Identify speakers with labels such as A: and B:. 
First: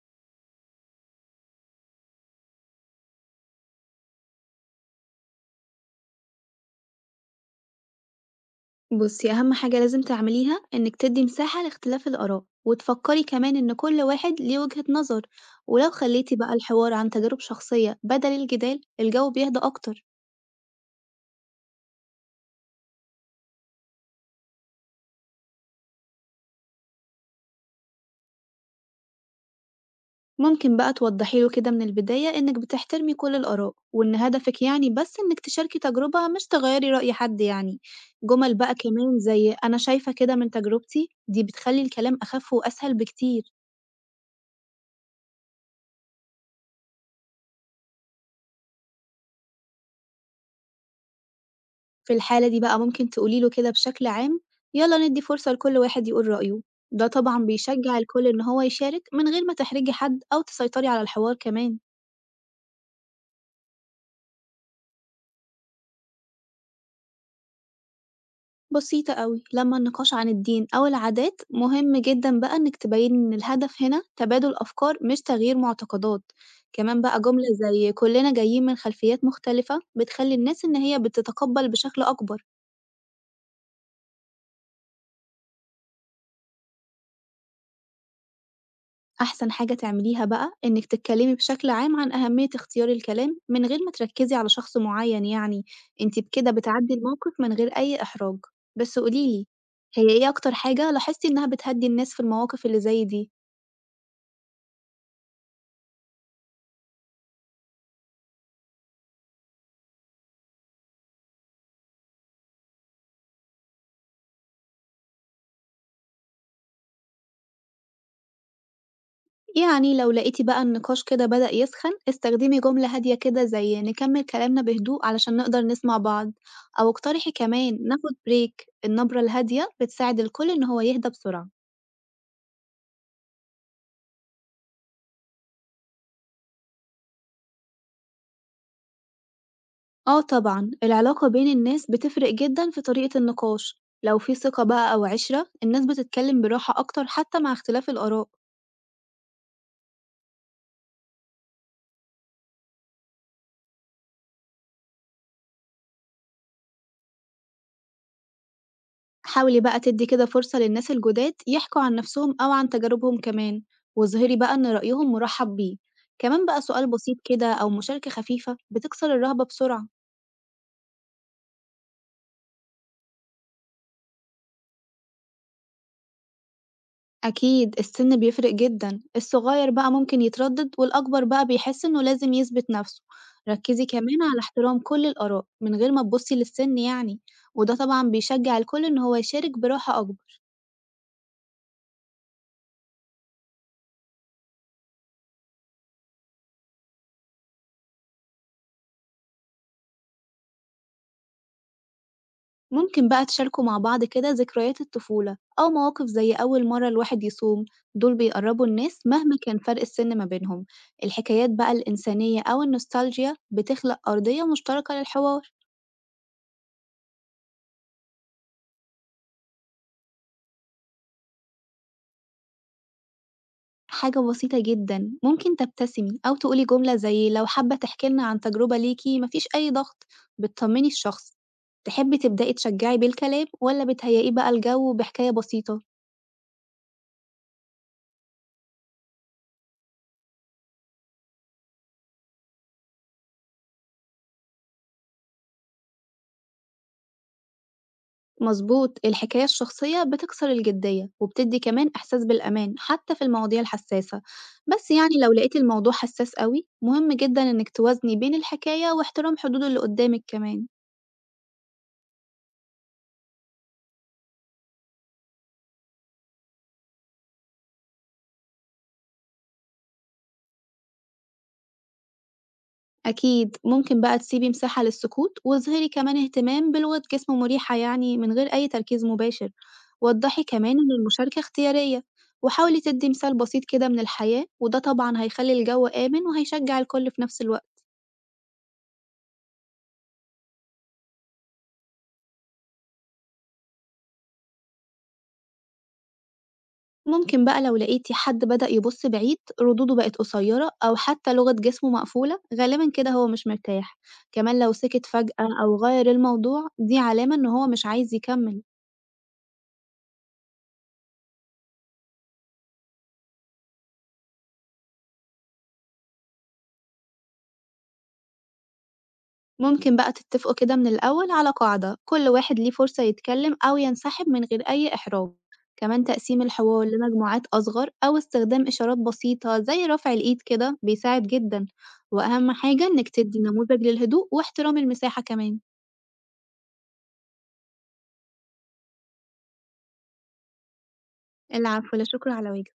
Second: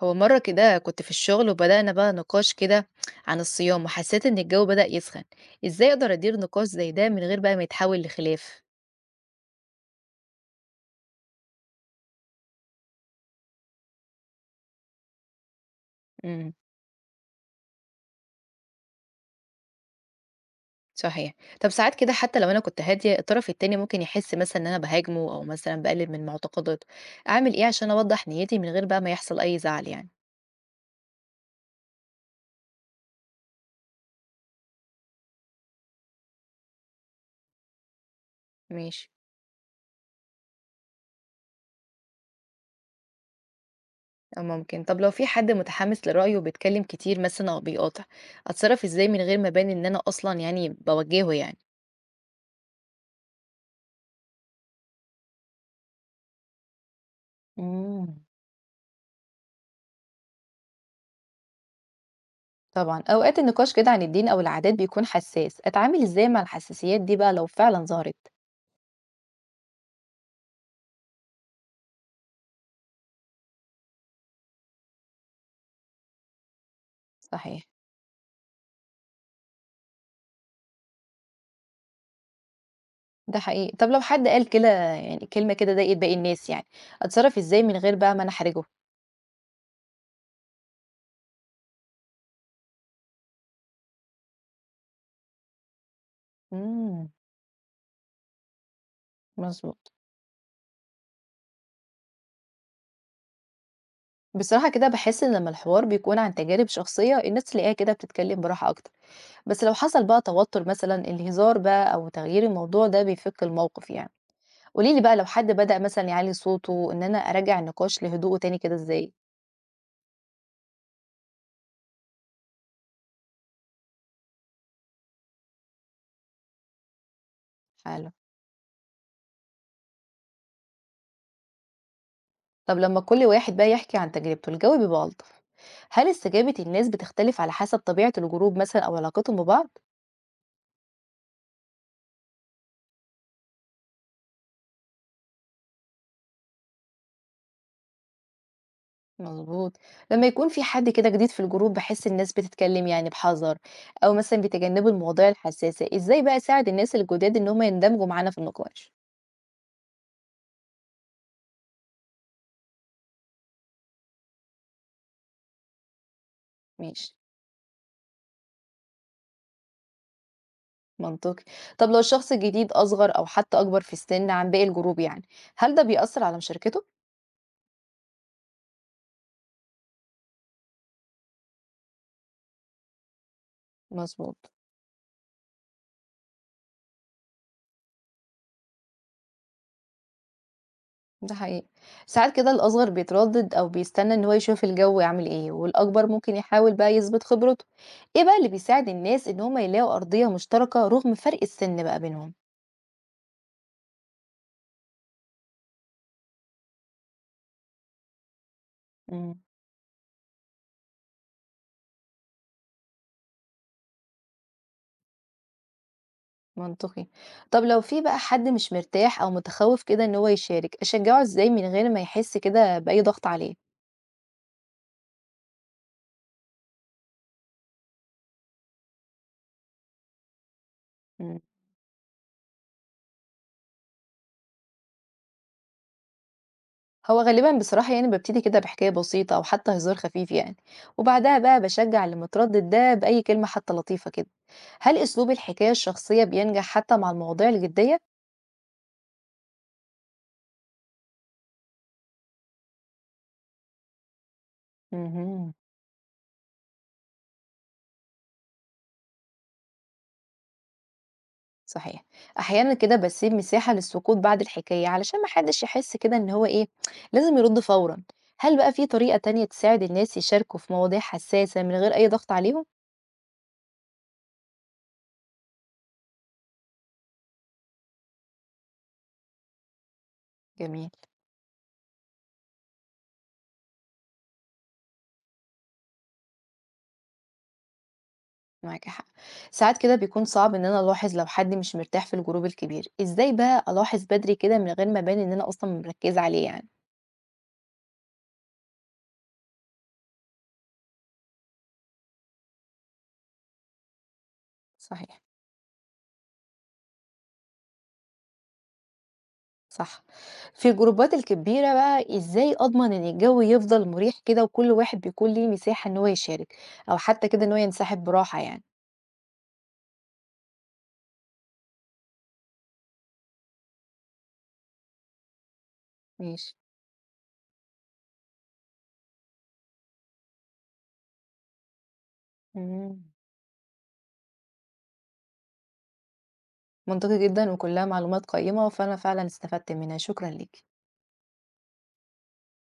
A: هو مرة كده كنت في الشغل وبدأنا بقى نقاش كده عن الصيام وحسيت إن الجو بدأ يسخن. إزاي أقدر أدير نقاش زي ده من غير بقى ما يتحول لخلاف؟
B: بُصّي، أهم حاجة لازم تعمليها إنِّك تدّي مساحة لاختلاف الآراء، وتفكّري كمان إن كل واحد ليه وجهة نظر، ولو خلّيتِ
A: امم
B: بقى الحوار عن تجارب شخصية بدل الجدال، الجو بيهدى أكتر.
A: صحيح. طب ساعات كده حتى لو أنا كنت هادية الطرف التاني ممكن يحس مثلا إن أنا بهاجمه أو مثلا بقلل من معتقداته، أعمل إيه عشان أوضح نيتي من غير بقى ما يحصل أي زعل يعني؟
B: ممكن بقى توضّحي له كده من البداية إنِّك بتحترمي كل الآراء، وإن هدفِك يعني بس إنِّك تشاركي تجربة مش تغيّري رأي حد يعني. جُمل بقى
A: ماشي.
B: كمان زي أنا شايفة كده من تجربتي، دي بتخلّي الكلام أخف وأسهل بكتير.
A: أو ممكن طب لو في حد متحمس لرأيه وبيتكلم كتير مثلا أو بيقاطع، أتصرف إزاي من غير ما أبان إن أنا أصلا يعني بوجهه يعني؟
B: في الحالة دي بقى ممكن تقولي له كده بشكل عام، يلا ندي فرصة لكل واحد يقول رأيه. ده طبعا بيشجع
A: مم.
B: الكل إن هو يشارك من غير ما تحرجي حد أو تسيطري على الحوار كمان.
A: طبعًا، أوقات النقاش كده عن الدين أو العادات بيكون حساس، أتعامل إزاي مع الحساسيات دي بقى لو فعلًا ظهرت؟
B: بسيطة أوي، لما النقاش عن الدين أو العادات مهم جدا بقى إنك تبين إن الهدف هنا تبادل أفكار مش تغيير معتقدات. كمان بقى جملة
A: صحيح.
B: زي كلنا جايين من خلفيات مختلفة بتخلي الناس إن هي بتتقبل بشكل أكبر.
A: ده حقيقي، طب لو حد قال كده يعني كلمة كده ضايقت باقي الناس يعني، أتصرف إزاي من غير بقى ما أنا أحرجه؟
B: أحسن حاجة تعمليها بقى إنك تتكلمي بشكل عام عن أهمية اختيار الكلام من غير ما تركزي على شخص معين يعني. انتي بكده بتعدي
A: إمم،
B: الموقف من غير أي إحراج. بس قوليلي،
A: مضبوط،
B: هي إيه أكتر حاجة لاحظتي إنها بتهدي الناس في المواقف اللي زي دي؟
A: بصراحة كده باحس إن لمّا الحوار بيكون عن تجارب شخصية الناس تلاقيها كده بتتكلم براحة أكتر، بس لو حصل بقى توتر مثلًا الهزار بقى أو تغيير الموضوع ده بيفك الموقف يعني، قولي لي بقى لو حد بدأ مثلًا يعلي صوته إن أنا أراجع النقاش لهدوءه تاني كده إزاي؟
B: يعني لو لقيتي بقى النقاش كده بدأ يسخن، استخدمي جملة هادية كده زي نكمل كلامنا بهدوء علشان نقدر نسمع بعض، أو اقترحي كمان
A: حلو.
B: ناخد بريك. النبرة الهادية بتساعد الكل إن هو يهدى بسرعة.
A: طب لما كل واحد بقى يحكي عن تجربته الجو بيبقى ألطف، هل استجابة الناس بتختلف على حسب طبيعة الجروب مثلا أو علاقتهم ببعض؟
B: آه طبعًا، العلاقة بين الناس بتفرق جدًا في طريقة النقاش، لو في ثقة بقى أو عِشرة الناس بتتكلم براحة أكتر حتى مع اختلاف الآراء.
A: مظبوط. لما يكون في حد كده جديد في الجروب بحس الناس بتتكلم يعني بحذر أو مثلا بيتجنبوا المواضيع الحساسة، إزاي بقى أساعد الناس الجداد إن هم يندمجوا معانا في النقاش؟
B: حاولي بقى تدي كده فرصة للناس الجداد يحكوا عن نفسهم أو عن تجاربهم كمان، واظهري بقى إن رأيهم مرحب بيه، كمان بقى سؤال
A: ماشي،
B: بسيط كده أو مشاركة خفيفة بتكسر الرهبة بسرعة.
A: منطقي. طب لو الشخص الجديد أصغر أو حتى أكبر في السن عن باقي الجروب يعني، هل ده بيأثر على مشاركته؟
B: أكيد السن بيفرق جدًا، الصغير بقى ممكن يتردد والأكبر بقى بيحس إنه لازم يثبت نفسه، ركّزي كمان
A: مظبوط.
B: على احترام كل الآراء من غير ما تبُصّي للسن يعني، وده طبعًا بيشجّع الكل إن هو يشارك براحة أكبر.
A: ده حقيقي. ساعات كده الأصغر بيتردد أو بيستنى إن هو يشوف الجو عامل إيه والأكبر ممكن يحاول بقى يثبت خبرته. إيه بقى اللي بيساعد الناس إن هما يلاقوا أرضية مشتركة رغم فرق السن بقى بينهم؟
B: ممكن بقى تشاركوا مع بعض كده ذكريات الطفولة أو مواقف زي أول مرة الواحد يصوم، دول بيقرّبوا الناس مهما
A: امم
B: كان فرق السن ما بينهم. الحكايات بقى الإنسانية أو النوستالجيا بتخلق أرضية مشتركة للحوار.
A: منطقي. طب لو في بقى حد مش مرتاح أو متخوف كده إن هو يشارك، أشجعه إزاي من غير ما يحس كده بأي ضغط عليه؟
B: حاجة بسيطة جدًا، ممكن تبتسمي أو تقولي جملة زي لو حابة تحكي لنا عن تجربة ليكِ ما فيش أي ضغط، بتطمني الشخص.
A: إمم.
B: تحبي تبدئي تشجعي بالكلام والّا بتهيئيه بقى الجو بحكاية بسيطة؟
A: هو غالبا بصراحة يعني ببتدي كده بحكاية بسيطة أو حتى هزار خفيف يعني، وبعدها بقى بشجع اللي متردد ده بأي كلمة حتى لطيفة كده. هل أسلوب الحكاية الشخصية بينجح حتى مع المواضيع الجدية؟
B: مضبوط، الحكاية الشخصية بتكسر الجدية وبتدي كمان إحساس بالأمان حتى في المواضيع الحساسة، بس يعني لو
A: امم
B: لقيتي الموضوع حساس أوي، مهم جدًا إنِك توازني بين الحكاية واحترام حدود اللي قدامِك كمان.
A: صحيح. أحيانا كده بسيب مساحة للسكوت بعد الحكاية علشان محدش يحس كده إن هو إيه لازم يرد فورا. هل بقى في طريقة تانية تساعد الناس يشاركوا في مواضيع حساسة من غير أي ضغط عليهم؟
B: أكيد ممكن بقى تسيبي مساحة للسكوت واظهري كمان اهتمام بلغة جسم مريحة يعني من غير أي تركيز مباشر. وضحي كمان
A: جميل.
B: إن المشاركة اختيارية، وحاولي تدي مثال بسيط كده من الحياة، وده طبعا هيخلي الجو آمن وهيشجع الكل في نفس الوقت.
A: معاكِ حق. ساعات كده بيكون صعب إن أنا ألاحظ لو حد مش مرتاح في الجروب الكبير، إزاي بقى ألاحظ بدري كده من غير ما أبان إن أنا أصلًا مركّزة عليه يعني؟
B: ممكن بقى لو لقيتي حد بدأ يبص بعيد، ردوده بقت قصيرة أو حتى لغة جسمه مقفولة، غالبا كده هو مش مرتاح. كمان لو سكت
A: صحيح،
B: فجأة أو غير الموضوع، دي علامة إن هو مش عايز يكمل.
A: صح. في الجروبات الكبيرة بقى إزاي أضمن إن الجو يفضل مريح كده وكل واحد بيكون ليه مساحة إن هو يشارك، أو حتى كده إن هو ينسحب براحة يعني؟
B: ممكن بقى تتفقوا كده من الأول على قاعدة كل واحد ليه فرصة يتكلم أو ينسحب من غير أي إحراج، كمان تقسيم
A: ماشي،
B: الحوار لمجموعات أصغر أو استخدام إشارات بسيطة زي رفع الإيد كده بيساعد جدا، وأهم حاجة
A: إمم،
B: إنك تدي نموذج للهدوء واحترام المساحة كمان.
A: منطقي جدًا وكلها معلومات قيّمة، فأنا فعلًا استفدت منها، شكرًا ليكِ.
B: العفو، لا شكر على واجب.